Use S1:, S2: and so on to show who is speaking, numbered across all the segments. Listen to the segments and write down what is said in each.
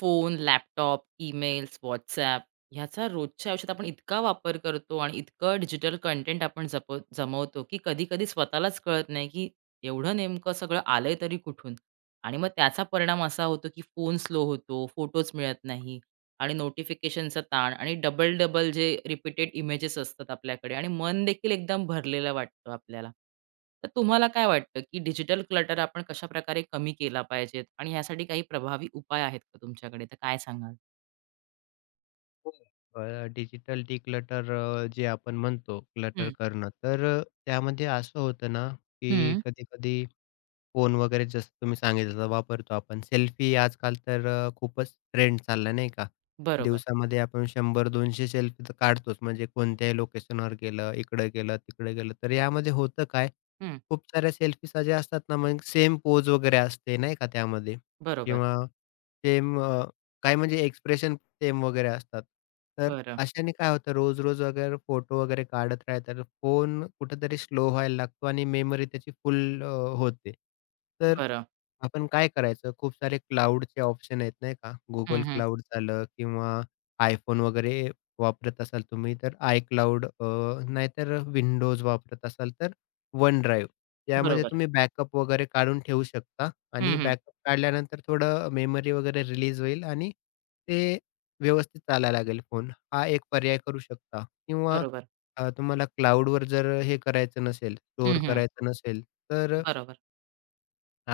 S1: Phone, laptop, emails, WhatsApp ह्याचा रोजच्या आयुष्यात आपण इतका वापर करतो आणि इतकं डिजिटल कंटेंट आपण जप जमवतो, की कधी-कधी स्वतःलाच कळत नाही, की एवढं नेमकं सगळं आलंय तरी कुठून? आणि मग त्याचा परिणाम असा होतो, की फोन स्लो होतो, फोटोज मिळत नाही आणि नोटिफिकेशनचा ताण आणि डबल डबल जे रिपीटेड इमेजेस असतात आपल्याकडे आणि मन देखील एकदम भरलेलं वाटतं आपल्याला. तर तुम्हाला काय वाटतं, की डिजिटल क्लटर आपण कशाप्रकारे कमी केला पाहिजेत आणि ह्यासाठी काही प्रभावी उपाय आहेत का तुमच्याकडे? तर काय सांगाल?
S2: डिजिटल डिक्लटर जे आपण म्हणतो क्लटर
S1: हं.
S2: करणं. तर त्यामध्ये असं होतं ना, की
S1: हं.
S2: कधी-कधी फोन वगैरे जसं तुम्ही सांगितलं तसा वापरतो आपण. सेल्फी आजकाल तर खूपच ट्रेंड चालला नाही का?
S1: बरोबर.
S2: दिवसामध्ये आपण 100-200 सेल्फी तर काढतोच. म्हणजे कोणत्याही लोकेशनवर गेलं, इकडं गेलं, तिकडे गेलं. तर यामध्ये होतं काय?
S1: हं.
S2: खूप साऱ्या सेल्फी ज्या असतात ना, मग सेम पोज वगैरे असते नाही का त्यामध्ये
S1: बरोबर.
S2: किंवा सेम काय म्हणजे एक्सप्रेशन सेम वगैरे असतात. तर
S1: बरं.
S2: अशाने काय होतं रोज-रोज वगैरे फोटो वगैरे काढत राहिलं तर फोन कुठेतरी स्लो व्हायला लागतो आणि मेमरी त्याची फुल होते. तर
S1: बरं.
S2: आपण काय करायचं? खूप सारे क्लाउडचे ऑप्शन आहेत नाही का?
S1: हं,
S2: Google
S1: हं.
S2: क्लाउड झालं किंवा iPhone वगैरे वापरत असाल तुम्ही तर iCloud नाहीतर Windows वापरत असाल तर OneDrive यामध्ये
S1: बरोबर.
S2: तुम्ही बॅकअप वगैरे काढून ठेवू शकता
S1: हं,
S2: आणि
S1: हं.
S2: बॅकअप काढल्यानंतर थोडं मेमरी वगैरे रिलीज होईल आणि ते व्यवस्थित चालायला लागेल फोन, हा एक पर्याय करू शकता किंवा
S1: बरोबर.
S2: तुम्हाला क्लाउडवर जर हे करायचं नसेल,
S1: हं,
S2: स्टोअर
S1: हं.
S2: करायचं नसेल, तर
S1: बरोबर.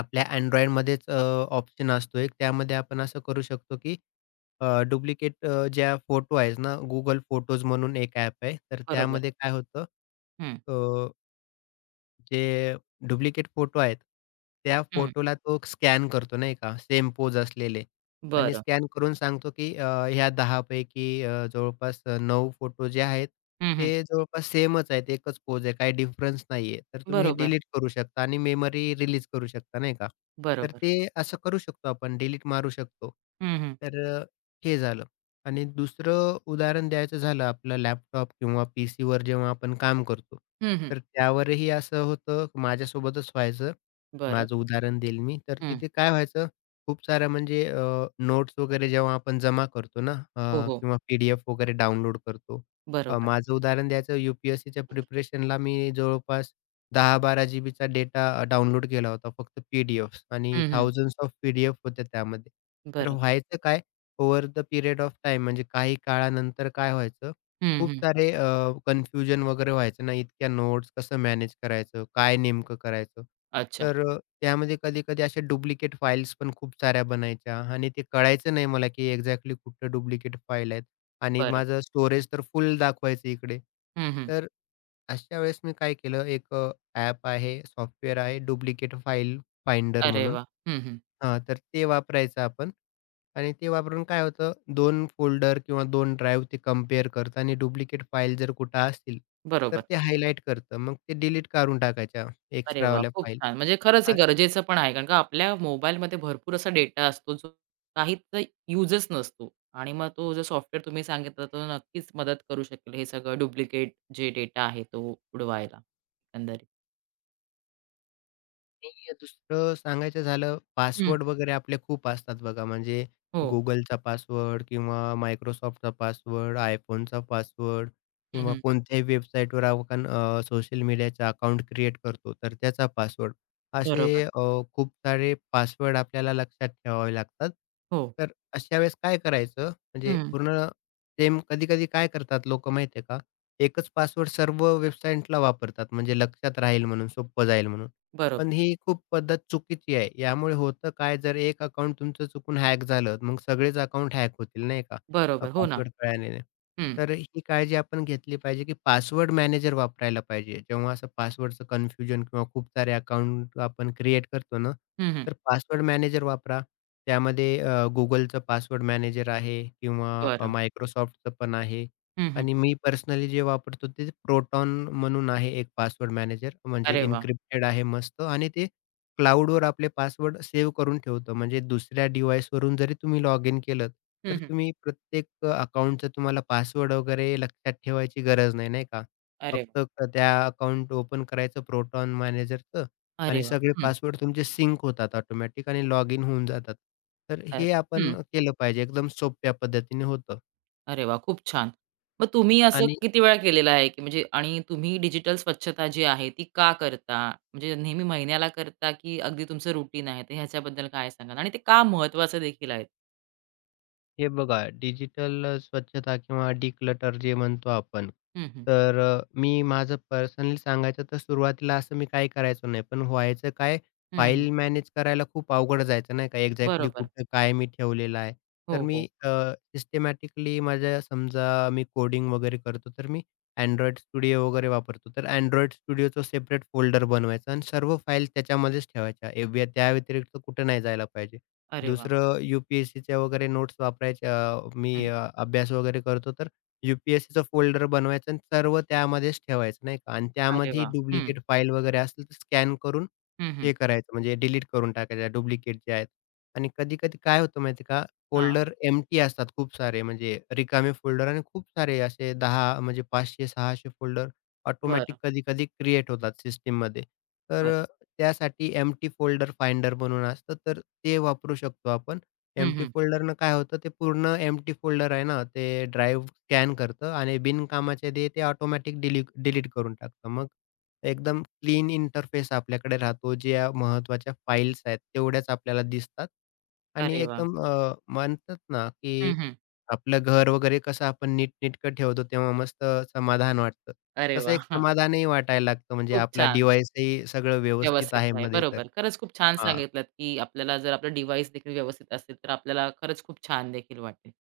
S2: आपल्या Androidमध्येच ऑप्शन असतो एक. त्यामध्ये आपण असं करू शकतो की डुप्लिकेट ज्या फोटो आहेत ना, Google फोटोज म्हणून एक ॲप आहे, तर
S1: बरोबर.
S2: त्यामध्ये काय होतं,
S1: हं.
S2: जे डुप्लिकेट फोटो आहेत, त्या
S1: हं.
S2: फोटोला तो स्कॅन करतो नाही का, सेम पोज असलेले आणि
S1: बरं.
S2: स्कॅन करून सांगतो, की ह्या 10 पैकी जवळपास 9 फोटो जे आहेत,
S1: हं, हं.
S2: ते जवळपास सेमच आहेत. एकच पोज आहे. काही डिफरन्स नाहीये. तर तुम्ही हे
S1: बरोबर.
S2: डिलीट करू शकता आणि मेमरी रिलीज करू शकता नाही का. तर
S1: बरोबर.
S2: ते असं करू शकतो आपण डिलीट मारू शकतो.
S1: हं, हं.
S2: तर हे झालं आणि दुसरं उदाहरण द्यायचं झालं आपलं लॅपटॉप किंवा पीसीवर जेव्हा आपण काम करतो.
S1: हं, हं.
S2: तर त्यावरही असं होतं, माझ्यासोबतच व्हायचं.
S1: बरं.
S2: माझं उदाहरण देईल मी. तर
S1: हं.
S2: तिथे काय व्हायचं, खूप साऱ्या म्हणजे नोट्स वगैरे जेव्हा आपण जमा करतो ना
S1: हो, हो.
S2: किंवा पी वगैरे डाउनलोड करतो.
S1: बरोबर.
S2: माझं उदाहरण द्यायचं यू प्रिपरेशनला मी जवळपास 10-12 जीबीचा डेटा डाउनलोड केला होता फक्त पी आणि
S1: हं, हं.
S2: थाउजंड्स ऑफ पी होत्या त्यामध्ये. तर
S1: बरं.
S2: व्हायचं काय, over the period of time म्हणजे काही काळानंतर काय व्हायचं
S1: हं,
S2: खूप
S1: हं.
S2: सारे कन्फ्युजन वगैरे व्हायचं ना, इतक्या नोट्स कसं मॅनेज करायचं? काय नेमकं करायचं?
S1: अच्छा.
S2: तर त्यामध्ये कधी-कधी अशा डुप्लिकेट फाइल्स पण खूप साऱ्या बनायच्या आणि ते कळायचं नाही मला, की एक्झॅक्टली कुठं डुप्लिकेट फाईल आहेत आणि
S1: बरं.
S2: माझं स्टोरेज तर फुल दाखवायचं इकडे.
S1: हं, हं.
S2: तर अशा वेळेस मी काय केलं, एक ॲप आहे, सॉफ्टवेअर आहे डुप्लिकेट फाईल फाइंडर
S1: अरे
S2: म्हणून.
S1: वाह! हं, हं.
S2: हां, तर ते वापरायचं आपण. आणि ते वापरून काय होतं दोन फोल्डर किंवा दोन ड्राइव्ह ते कंपेअर करतं आणि डुप्लिकेट फाईल जर कुठं असतील, तर
S1: बरोबर.
S2: ते हायलाइट करतं. मग ते डिलीट काढून टाकायच्या
S1: अरे वाह!
S2: एक्स्ट्रावाल्या
S1: खूप
S2: फाईल.
S1: छान. म्हणजे खरंच हे गरजेचं पण आहे. कारण का आपल्या मोबाईलमध्ये भरपूर असा डेटा असतो, जो काहीच युजच नसतो आणि मग तो जो सॉफ्टवेअर तुम्ही सांगितला, तो नक्कीच मदत करू शकेल हे सगळं डुप्लिकेट जे डेटा आहे तो उडवायला एकंदरीत.
S2: आणि दुसरं सांगायचं झालं,
S1: हं.
S2: पासवर्ड वगैरे आपले खूप असतात बघा. म्हणजे
S1: हो.
S2: Googleचा पासवर्ड किंवा Microsoftचा पासवर्ड, iPhoneचा पासवर्ड
S1: हं,
S2: किंवा
S1: हं.
S2: कोणत्याही वेबसाईटवर आपण सोशल मीडियाचा अकाउंट क्रिएट करतो, तर त्याचा पासवर्ड. असे
S1: बरोबर.
S2: खूप सारे पासवर्ड आपल्याला लक्षात ठेवावे लागतात.
S1: हो.
S2: तर अशा वेळेस काय करायचं? म्हणजे
S1: हं.
S2: पूर्ण सेम कधी-कधी काय करतात लोकं माहिती का? एकच पासवर्ड सर्व वेबसाईटला वापरतात, म्हणजे लक्षात राहील म्हणून, सोपं जाईल म्हणून. पण
S1: बरोबर.
S2: ही खूप पद्धत चुकीची आहे. यामुळे होतं काय, जर एक अकाउंट तुमचं चुकून हॅक झालं, मग सगळेच अकाउंट हॅक होतील नाही का,
S1: बरोबर. हो ना.
S2: पासवर्ड कळल्याने.
S1: हं.
S2: तर ही काळजी आपण घेतली पाहिजे, की पासवर्ड मॅनेजर वापरायला पाहिजे. जेव्हा असं पासवर्डचं कन्फ्युजन किंवा खूप सारे अकाउंट आपण क्रिएट करतो ना,
S1: हं, हं.
S2: तर पासवर्ड मॅनेजर वापरा. त्यामध्ये पासवर्ड मॅनेजर आहे किंवा अ,
S1: बरं.
S2: पण आहे.
S1: हं, हं.
S2: आणि मी पर्सनली जे वापरतो ते Proton म्हणून आहे एक पासवर्ड मॅनेजर म्हणजे
S1: अरे वाह!
S2: एन्क्रिप्टेड आहे मस्त आणि ते क्लाउडवर आपले पासवर्ड सेव्ह करून ठेवतं. म्हणजे दुसऱ्या डिव्हाइसवरून जरी तुम्ही लॉग इन केलंत,
S1: हं,
S2: तर
S1: हं.
S2: तुम्ही प्रत्येक तुम्हाला पासवर्ड वगैरे लक्षात ठेवायची गरज नाही, नाही का?
S1: अरे वाह!
S2: फक्त त्या अकाउंट ओपन करायचं Proton मॅनेजरचं
S1: अरे
S2: आणि
S1: वाह!
S2: सगळे
S1: हं.
S2: पासवर्ड तुमचे सिंक होतात ऑटोमॅटिक आणि लॉग इन होऊन जातात. तर
S1: अ,
S2: हे आपण
S1: हं.
S2: केलं पाहिजे. एकदम सोप्या पद्धतीने होतं
S1: अरे वा, खूप छान. मग तुम्ही असं
S2: आणि
S1: किती वेळा केलेलं आहे, की म्हणजे आणि तुम्ही डिजिटल स्वच्छता जी आहे ती का करता? म्हणजे नेहमी महिन्याला करता, की अगदी तुमचं रुटीन आहे? तर ह्याच्याबद्दल काय सांगाल? आणि ते का महत्वाचं देखील आहे?
S2: हे बघा डिजिटल स्वच्छता किंवा डिक्लटर जे म्हणतो आपण.
S1: हं, हं.
S2: तर मी माझं पर्सनली सांगायचं तर सुरुवातीला असं मी काही करायचो नाही. पण व्हायचं काय
S1: हं, हं.
S2: फाईल मॅनेज करायला खूप अवघड जायचं नाही का एक्झॅक्टली
S1: बरोबर.
S2: कुठं काय मी ठेवलेलं आहे. तर
S1: हो, हो.
S2: मी सिस्टमॅटिकली माझ्या समजा मी कोडिंग वगैरे करतो तर मी Android स्टुडिओ वगैरे वापरतो. तर Android स्टुडिओचं सेपरेट फोल्डर बनवायचा आणि सर्व फाईल त्याच्यामध्येच ठेवायच्या. ए व्य त्या व्यतिरिक्त कुठं नाही जायला पाहिजे.
S1: अरे वाह!
S2: दुसरं यू-पी-एस-सीच्या वगैरे नोट्स वापरायच्या मी
S1: हं.
S2: अभ्यास वगैरे करतो तर यू-पी-एस-सीचं फोल्डर बनवायचं आणि सर्व त्यामध्येच ठेवायचं नाही का आणि
S1: अरे
S2: त्यामध्ये
S1: वाह! हं.
S2: डुप्लिकेट फाईल वगैरे असतील तर स्कॅन करून
S1: हं, हं.
S2: हे करायचं म्हणजे डिलीट करून टाकायच्या डुप्लिकेट जे आहेत. आणि कधी-कधी काय होतं माहिती आहे का
S1: हां.
S2: फोल्डर एम्प्टी असतात खूप सारे म्हणजे रिकामे फोल्डर आणि खूप सारे असे 10 म्हणजे 500-600 फोल्डर
S1: बरं,
S2: ऑटोमॅटिक कधी-कधी क्रिएट होतात सिस्टममध्ये. तर
S1: बरं.
S2: त्यासाठी एम्प्टी फोल्डर फाइंडर म्हणून असतं. तर ते वापरू शकतो आपण.
S1: हं,
S2: एम्प्टी
S1: हं.
S2: फोल्डरनं काय होतं ते पूर्ण एम्प्टी फोल्डर आहे ना, ते ड्राईव्ह स्कॅन करतं आणि बिनकामाचे ते ते ऑटोमॅटिक डिलीट डिलीट करून टाकतं. मग एकदम क्लीन इंटरफेस आपल्याकडे राहतो. ज्या महत्त्वाच्या फाईल्स आहेत तेवढ्याच आपल्याला दिसतात आणि
S1: अरे वाह!
S2: एकदम म्हणतात ना, की
S1: हं, हं.
S2: आपलं घर वगैरे कसं आपण नीटनेटकं ठेवतो तेव्हा मस्त समाधान वाटतं.
S1: अरे
S2: तसं
S1: वाह!
S2: एक समाधानही वाटायला लागतं म्हणजे
S1: खूप
S2: आपला
S1: छान.
S2: डिव्हाइसही सगळं व्यवस्थित
S1: व्यवस्थित
S2: आहे
S1: आहे.
S2: मध्ये तर.
S1: बरोबर. खरंच खूप छान
S2: हां,
S1: सांगितलत, की आपल्याला जर आपलं डिव्हाइस देखील व्यवस्थित असेल, तर आपल्याला खरंच खूप छान देखील वाटेल.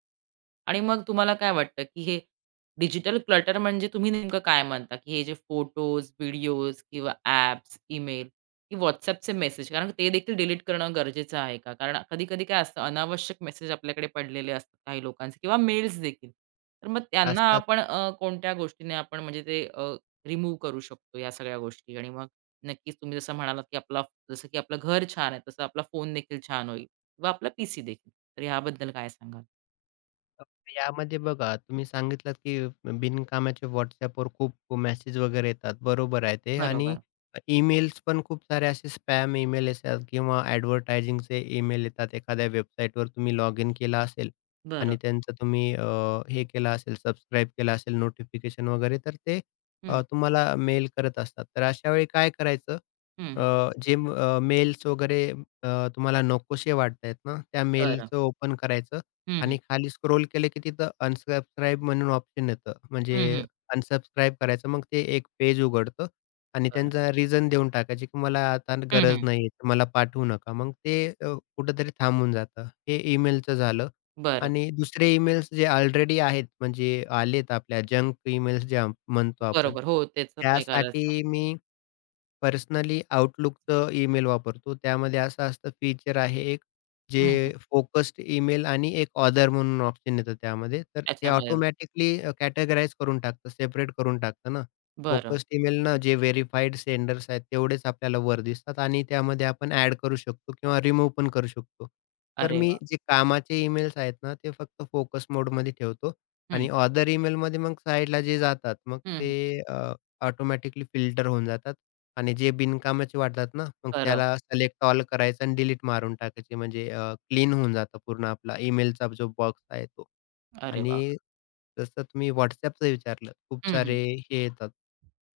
S1: आणि मग तुम्हाला काय वाटतं, की हे डिजिटल क्लटर म्हणजे तुम्ही नेमकं काय मानता, की हे जे फोटोज, व्हिडिओज किंवा ॲप्स, ईमेल की WhatsAppचे मेसेज कारण ते देखील डिलीट करणं गरजेचं आहे का? कारण कधी-कधी काय असतं अनावश्यक मेसेज आपल्याकडे पडलेले असतात काही लोकांचे किंवा मेल्स देखील. तर मग त्यांना
S2: असतात.
S1: आपण कोणत्या गोष्टीने आपण म्हणजे ते रिमूव्ह करू शकतो या सगळ्या गोष्टी आणि मग नक्कीच तुम्ही जसं म्हणालात, की आपला जसं की आपलं घर छान आहे, तसं आपला फोन देखील छान होईल किंवा आपला पीसी देखील. तर याबद्दल काय सांगाल?
S2: अ, यामध्ये बघा तुम्ही सांगितलात, की बिनकामाचे WhatsAppवर खूप मेसेज वगैरे येतात. बरोबर आहे ते आणि
S1: बरोबर.
S2: ईमेल्स पण खूप सारे असे स्पॅम ईमेल येतात किंवा ॲडव्हर्टायझिंगचे ईमेल येतात. एखाद्या वेबसाईटवर तुम्ही लॉग इन केला असेल
S1: बरं.
S2: आणि त्यांचं तुम्ही हे केलं असेल, सबस्क्राईब केलं असेल नोटिफिकेशन वगैरे, तर ते
S1: हं,
S2: तुम्हाला मेल करत असतात. तर अशा वेळी काय करायचं?
S1: हं, हं.
S2: अ, जे मेल्स वगैरे तुम्हाला नकोसे वाटतायत ना, त्या
S1: बरं.
S2: मेलचं ओपन करायचं
S1: हं, हं.
S2: आणि खाली स्क्रोल केलं की तिथं अनसबस्क्राईब म्हणून ऑप्शन येतं. म्हणजे
S1: हं, हं.
S2: अनसबस्क्राईब करायचं. मग ते एक पेज उघडतं आणि
S1: बरं.
S2: त्यांचा रिझन देऊन टाकायची, की मला आता
S1: हं,
S2: गरज
S1: हं.
S2: नाहीये, तर मला पाठवू नका. मग ते कुठेतरी थांबून जातं. हे ईमेलचं झालं
S1: बरं.
S2: आणि दुसरे ईमेल्स जे ऑलरेडी आहेत, म्हणजे आलेत आपल्या जंक ईमेल्स ज्या म्हणतो आपण,
S1: बरोबर. हो, त्याचं काय करायचं?
S2: त्यासाठी मी पर्सनली Outlookचं ईमेल वापरतो. त्यामध्ये असं असतं फीचर आहे एक,
S1: हं, हं.
S2: जे फोकस्ड ईमेल आणि एक ऑथर म्हणून ऑप्शन येतं त्यामध्ये. तर ते
S1: त्याच्यामध्ये
S2: ऑटोमॅटिकली कॅटेगराईज करून टाकतं, सेपरेट करून टाकतं ना.
S1: बरं.
S2: फोकस्ड ईमेलनं जे व्हेरिफाईड सेंडर्स आहेत तेवढेच आपल्याला वर दिसतात आणि त्यामध्ये आपण ॲड करू शकतो किंवा रिमूव्ह पण करू शकतो. तर
S1: अरे
S2: मी
S1: वाह!
S2: जे कामाचे ईमेल्स आहेत ना, ते फक्त फोकस मोडमध्ये ठेवतो
S1: हं,
S2: आणि ऑथर ईमेलमध्ये मग साइडला जे जातात, मग
S1: हं, हं.
S2: ते ऑटोमॅटिकली फिल्टर होऊन जातात आणि जे बिनकामाचे वाटतात ना, मग
S1: बरं.
S2: त्याला सिलेक्ट ऑल करायचं आणि डिलीट मारून टाकायची. म्हणजे क्लीन होऊन जातं पूर्ण आपला ईमेलचा जो बॉक्स आहे तो.
S1: अरे वाह!
S2: आणि जसं तुम्ही WhatsAppचं विचारलं, खूप
S1: हं, हं.
S2: सारे हे येतात.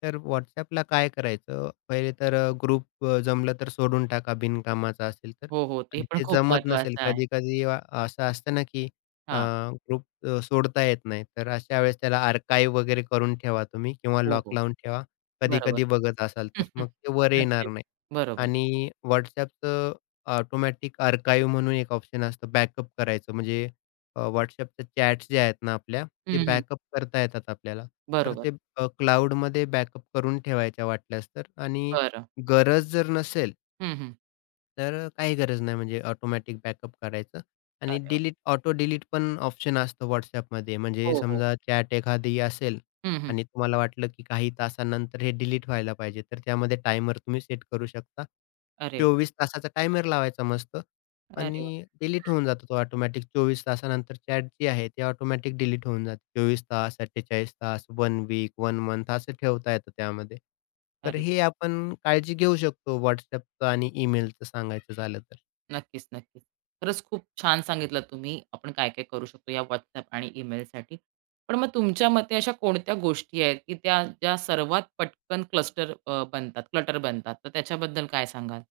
S2: तर WhatsAppला काय करायचं, पहिले तर ग्रुप जमलं तर सोडून टाका बिनकामाचा असेल तर.
S1: हो, हो. ते
S2: आणि
S1: पण
S2: ते
S1: खूप
S2: जमत नसेल
S1: महत्वाचं आहे.
S2: कधी-कधी असं असतं ना, की अ,
S1: हां.
S2: ग्रुप सोडता येत नाही. तर अशा वेळेस त्याला आर्काइव्ह वगैरे करून ठेवा तुम्ही किंवा
S1: हो,
S2: लॉक
S1: हो.
S2: लावून ठेवा.
S1: बरोबर.
S2: कधी-कधी बघत असाल
S1: हं,
S2: तर.
S1: हं.
S2: मग ते वर येणार
S1: नक्कीच.
S2: नाही.
S1: बरोबर.
S2: आणि WhatsAppचं ऑटोमॅटिक आर्काइव्ह म्हणून एक ऑप्शन असतं बॅकअप करायचं. म्हणजे WhatsAppच्या चॅट्स ज्या आहेत ना आपल्या, ते
S1: हं, हं.
S2: बॅकअप करता येतात आपल्याला. तर
S1: बरोबर.
S2: ते क्लाउडमध्ये बॅकअप करून ठेवायच्या वाटल्यास तर. आणि
S1: बरं.
S2: गरज जर नसेल,
S1: हं, हं.
S2: तर काही गरज नाही म्हणजे ऑटोमॅटिक बॅकअप करायचं आणि
S1: अरे वाह!
S2: ऑटो डिलीट पण ऑप्शन असतं WhatsAppमध्ये. म्हणजे
S1: हो, हो.
S2: समजा चॅट एखादी असेल
S1: हं, हं.
S2: आणि तुम्हाला वाटलं की काही तासानंतर हे डिलीट व्हायला पाहिजे, तर त्यामध्ये टायमर तुम्ही सेट करू शकता.
S1: अरे वा,
S2: 24 तासाचा टायमर लावायचा मस्त
S1: अरे वा,
S2: आणि डिलीट
S1: हं.
S2: होऊन जातो तो ऑटोमॅटिक 24 तासानंतर चॅट जी आहे ती ऑटोमॅटिक डिलीट होऊन जाते. 24 तास, 48 तास, 1 वीक, 1 मंथ असं ठेवता येतं त्यामध्ये. तर
S1: अरे,
S2: हे आपण काळजी घेऊ शकतो WhatsAppचं आणि ईमेलचं सांगायचं झालं तर.
S1: नक्कीच, नक्कीच. खरंच खूप छान सांगितलं तुम्ही, आपण काय-काय करू शकतो या WhatsApp आणि ईमेलसाठी. पण मग तुमच्या मते अशा कोणत्या गोष्टी आहेत, की त्या ज्या सर्वात पटकन बनतात, क्लटर बनतात, तर त्याच्याबद्दल काय सांगाल?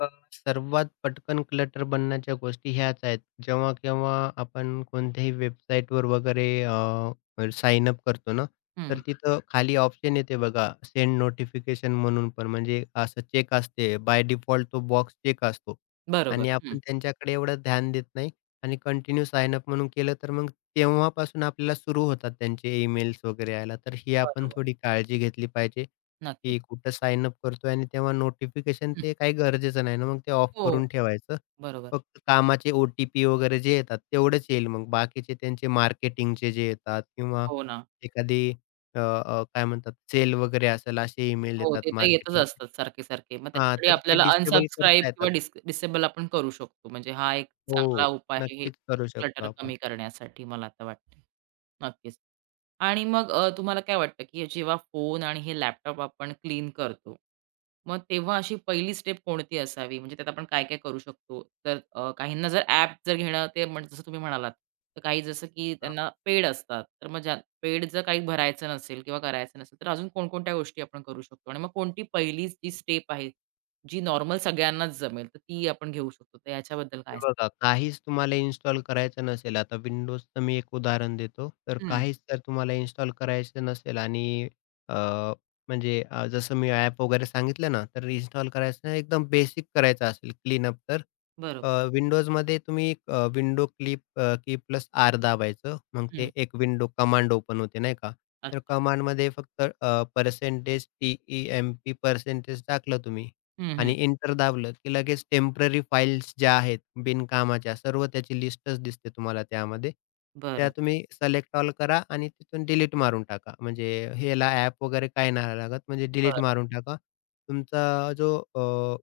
S2: अ, सर्वात पटकन क्लटर बनण्याच्या गोष्टी ह्याच आहेत. जेव्हा-केव्हा आपण कोणत्याही वेबसाईटवर वगैरे साइन अप करतो ना, तर
S1: हं,
S2: हं. तिथं खाली ऑप्शन येते बघा, सेंड नोटिफिकेशन म्हणून पण म्हणजे असं चेक असते. बाय डिफॉल्ट तो बॉक्स चेक असतो
S1: बरोबर.
S2: आणि
S1: हं,
S2: आपण त्यांच्याकडे एवढं ध्यान देत नाही आणि कंटिन्यू साइन अप म्हणून केलं तर मग तेव्हापासून आपल्याला सुरू होतात त्यांचे ईमेल्स वगैरे यायला. तर ही आपण
S1: बरोबर.
S2: थोडी काळजी घेतली पाहिजे.
S1: नक्कीच.
S2: की कुठं साइन अप करतोय आणि तेव्हा नोटिफिकेशन
S1: हं.
S2: ते काही गरजेचं नाही ना, मग ते ऑफ
S1: हो,
S2: करून ठेवायचं.
S1: बरोबर.
S2: फक्त कामाचे ओ-टी-पी वगैरे जे येतात तेवढेच येईल मग. बाकीचे त्यांचे मार्केटिंगचे जे येतात किंवा
S1: हो ना.
S2: एखादी अ, अ, काय म्हणतात सेल वगैरे असेल असे ईमेल
S1: हो,
S2: येतात
S1: ते तर येतच
S2: मार्केटिंगचे.
S1: असतात सारखे-सारखे. मग
S2: हां,
S1: त्याच्यासाठी
S2: तर ते
S1: आपल्याला
S2: डिसेबल
S1: अनसबस्क्राईब
S2: करता
S1: किंवा
S2: येतात.
S1: डिसेबल आपण करू शकतो. म्हणजे हा एक
S2: हो,
S1: चांगला उपाय आहे, हे
S2: नक्कीच करू शकतो
S1: क्लटर
S2: आपण.
S1: कमी करण्यासाठी मला आता वाटतं. नक्कीच. आणि मग तुम्हाला काय वाटतं, की जेव्हा फोन आणि हे लॅपटॉप आपण क्लीन करतो, मग तेव्हा अशी पहिली स्टेप कोणती असावी? म्हणजे त्यात आपण काय-काय करू शकतो? तर काहींना जर ॲप जर घेणं ते जसं तुम्ही म्हणालात, तर काही जसं की त्यांना पेड असतात, तर मग ज्या पेड जर काही भरायचं नसेल किंवा करायचं नसेल, तर अजून कोणकोणत्या गोष्टी आपण करू शकतो? आणि मग कोणती पहिली जी स्टेप आहे, जी नॉर्मल सगळ्यांनाच जमेल, तर ती आपण घेऊ शकतो. तर याच्याबद्दल
S2: हे
S1: काय
S2: बघा, काहीच तुम्हाला इन्स्टॉल करायचं नसेल, आता विंडोजचं मी एक उदाहरण देतो. तर
S1: सांगाल? हं,
S2: काहीच जर तुम्हाला इन्स्टॉल करायचं नसेल आणि अ, म्हणजे जसं मी ॲप वगैरे सांगितलं ना, तर इन्स्टॉल करायचं नाही, एकदम बेसिक करायचं असेल क्लीनअप तर
S1: बरोबर.
S2: विंडोजमध्ये तुम्ही window clip key plus R दाबायचं. मग
S1: हं,
S2: ते एक विंडो कमांड ओपन होते नाही का? तर
S1: अच्छा.
S2: कमांडमध्ये फक्त percentage T E M P percentage टाकलं तुम्ही
S1: हं, हं.
S2: आणि एंटर दाबलं की लगेच टेम्पररी फाइल्स ज्या आहेत बिनकामाच्या सर्व त्याची लिस्टच दिसते तुम्हाला त्यामध्ये. त्या
S1: बरं,
S2: तुम्ही सिलेक्ट ऑल करा आणि तिथून डिलीट मारून टाका. म्हणजे ह्याला ॲप वगैरे काही नाही लागत म्हणजे डिलीट
S1: बरं.
S2: मारून टाका. तुमचा जो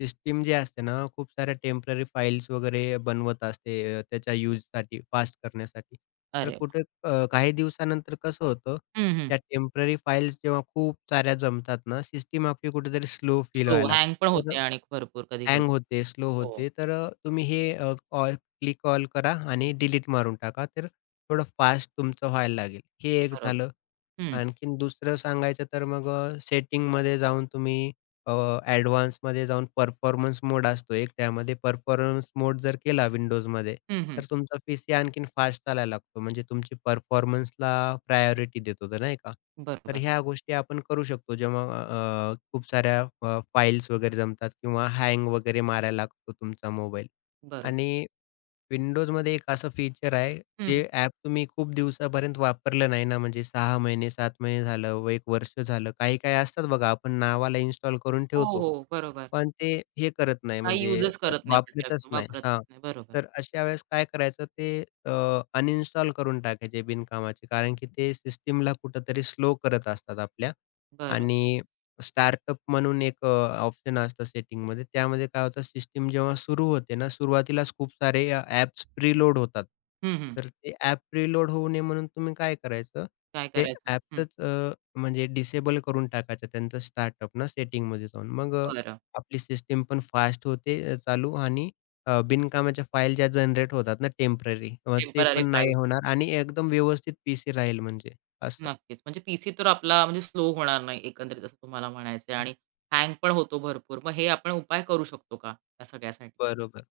S2: सिस्टम जी असते ना, खूप साऱ्या टेम्पररी फाइल्स वगैरे बनवत असते त्याच्या युजसाठी फास्ट करण्यासाठी. तर
S1: अरे वाह!
S2: कुठे काही दिवसानंतर कसं होतं,
S1: हं, हं.
S2: त्या टेम्पररी फाइल्स जेव्हा खूप साऱ्या जमतात ना, सिस्टम आपली कुठेतरी स्लो फील
S1: स्लो
S2: व्हायला
S1: हँग पण
S2: लागते. तर
S1: होते आणि भरपूर कधी-कधी.
S2: हँग होते, स्लो
S1: हो,
S2: होते. तर तुम्ही हे ऑल क्लिक ऑल करा आणि डिलीट मारून टाका. तर थोडं फास्ट तुमचं व्हायला लागेल. हे एक
S1: बरोबर.
S2: झालं.
S1: हं,
S2: आणखीन दुसरं सांगायचं तर मग सेटिंगमध्ये जाऊन तुम्ही अ, ॲडवान्समध्ये जाऊन परफॉर्मन्स मोड असतो एक त्यामध्ये परफॉर्मन्स मोड जर केला विंडोजमध्ये,
S1: हं, हं.
S2: तर तुमचा पीसी आणखीन फास्ट चालायला लागतो. म्हणजे तुमची परफॉर्मन्सला प्रायोरिटी देतो तो नाही का? तर
S1: बरोबर,
S2: ह्या गोष्टी आपण करू शकतो जेव्हा अ, अ, खूप साऱ्या फाइल्स वगैरे जमतात किंवा हँग वगैरे मारायला लागतो तुमचा मोबाईल
S1: बरोबर.
S2: आणि Windowsमध्ये एक असं फीचर आहे,
S1: हं,
S2: जे
S1: हं.
S2: ॲप तुम्ही खूप दिवसापर्यंत वापरलं नाही ना, म्हणजे 6 महिने, 7 महिने झालं, व एक वर्ष झालं. काही-काही असतात बघा, आपण नावाला इन्स्टॉल करून
S1: हो,
S2: ठेवतो.
S1: हो, बरोबर.
S2: पण ते हे करत नाही,
S1: काही
S2: म्हणजे
S1: युजच करत नाही आपण
S2: वापरतच
S1: त्याचं,
S2: नाही.
S1: वापरत
S2: हां,
S1: नाही. बरोबर,
S2: तर अशा वेळेस काय करायचं, ते अनइन्स्टॉल करून टाकायचे बिनकामाचे. कारण की ते सिस्टमला कुठेतरी स्लो करत असतात आपल्या
S1: बरं.
S2: आणि स्टार्टअप म्हणून एक ऑप्शन असतं सेटिंगमध्ये. त्यामध्ये काय होतं सिस्टम जेव्हा सुरू होते ना, सुरुवातीलाच खूप सारे ॲप्स प्रीलोड होतात.
S1: हं, हं.
S2: तर ते ॲप प्रीलोड होऊ नये म्हणून तुम्ही काय करायचं,
S1: काय
S2: ते
S1: करायचं? हं,
S2: ॲपच म्हणजे डिसेबल करून टाकायचं त्यांचं स्टार्टअप ना सेटिंगमध्ये जाऊन. मग
S1: बरं.
S2: आपली सिस्टम पण फास्ट होते चालू आणि बिनकामाच्या फाईल ज्या जनरेट होतात ना टेम्पररी, ते
S1: टेम्पररी
S2: पण नाही होणार आणि एकदम व्यवस्थित पीसी राहील म्हणजे असं.
S1: नक्कीच. म्हणजे पीसी तर आपला म्हणजे स्लो होणार नाही एकंदरीत असं तुम्हाला म्हणायचंय आणि हँग पण होतो भरपूर. मग हे आपण उपाय करू शकतो का या सगळ्यासाठी?
S2: बरोबर.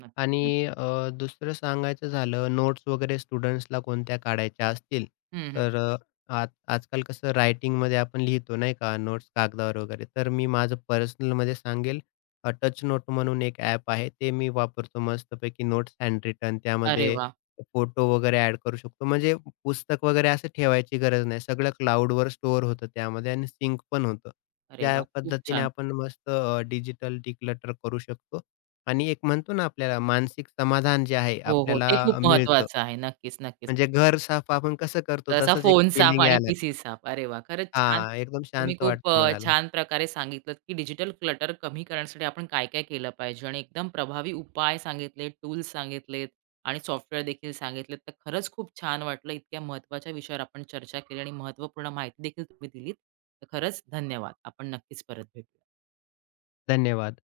S1: नक्कीच,
S2: आणि
S1: नक्कीच.
S2: दुसरं सांगायचं झालं, नोट्स वगैरे स्टुडंट्सला कोणत्या काढायच्या असतील,
S1: हं, हं.
S2: तर आज आजकाल कसं रायटिंगमध्ये आपण लिहितो नाही का, नोट्स कागदावर वगैरे. तर मी माझं पर्सनलमध्ये सांगेल टच नोट म्हणून एक ॲप आहे, ते मी वापरतो मस्तपैकी नोट्स हँड रिटन.
S1: अरे
S2: त्यामध्ये
S1: वा,
S2: फोटो वगैरे ॲड करू शकतो. म्हणजे पुस्तक वगैरे असं ठेवायची गरज नाही. सगळं क्लाउडवर स्टोअर होतं त्यामध्ये आणि सिंक पण होतं.
S1: अरे
S2: या
S1: वा, खूप
S2: पद्धतीने
S1: छान.
S2: आपण मस्त डिजिटल डिक्लटर करू शकतो. आणि एक म्हणतो ना आपल्याला मानसिक समाधान जे आहे
S1: हो, हो.
S2: आपल्याला
S1: ते खूप
S2: मिळतं.
S1: महत्वाचं आहे. नक्कीच, नक्कीच.
S2: म्हणजे घर साफ आपण कसं करतो
S1: तसा
S2: तसंच एक
S1: फोन साफ
S2: फीलिंग
S1: आणि
S2: यायला
S1: पीसी
S2: लागतं.
S1: साफ. अरे वाह! खरंच छान.
S2: हां, एकदम
S1: तुम्ही
S2: शांत
S1: खूप
S2: वाटतं मनाला.
S1: छान प्रकारे सांगितलत, की डिजिटल क्लटर कमी करण्यासाठी आपण काय-काय केलं पाहिजे आणि एकदम प्रभावी उपाय सांगितले, टूल्स सांगितलेत आणि सॉफ्टवेअर देखील सांगितलेत. तर खरंच खूप छान वाटलं. इतक्या महत्त्वाच्या विषयावर आपण चर्चा केली आणि महत्त्वपूर्ण माहिती देखील तुम्ही दिलीत. तर खरंच धन्यवाद. आपण नक्कीच परत भेटू.
S2: धन्यवाद.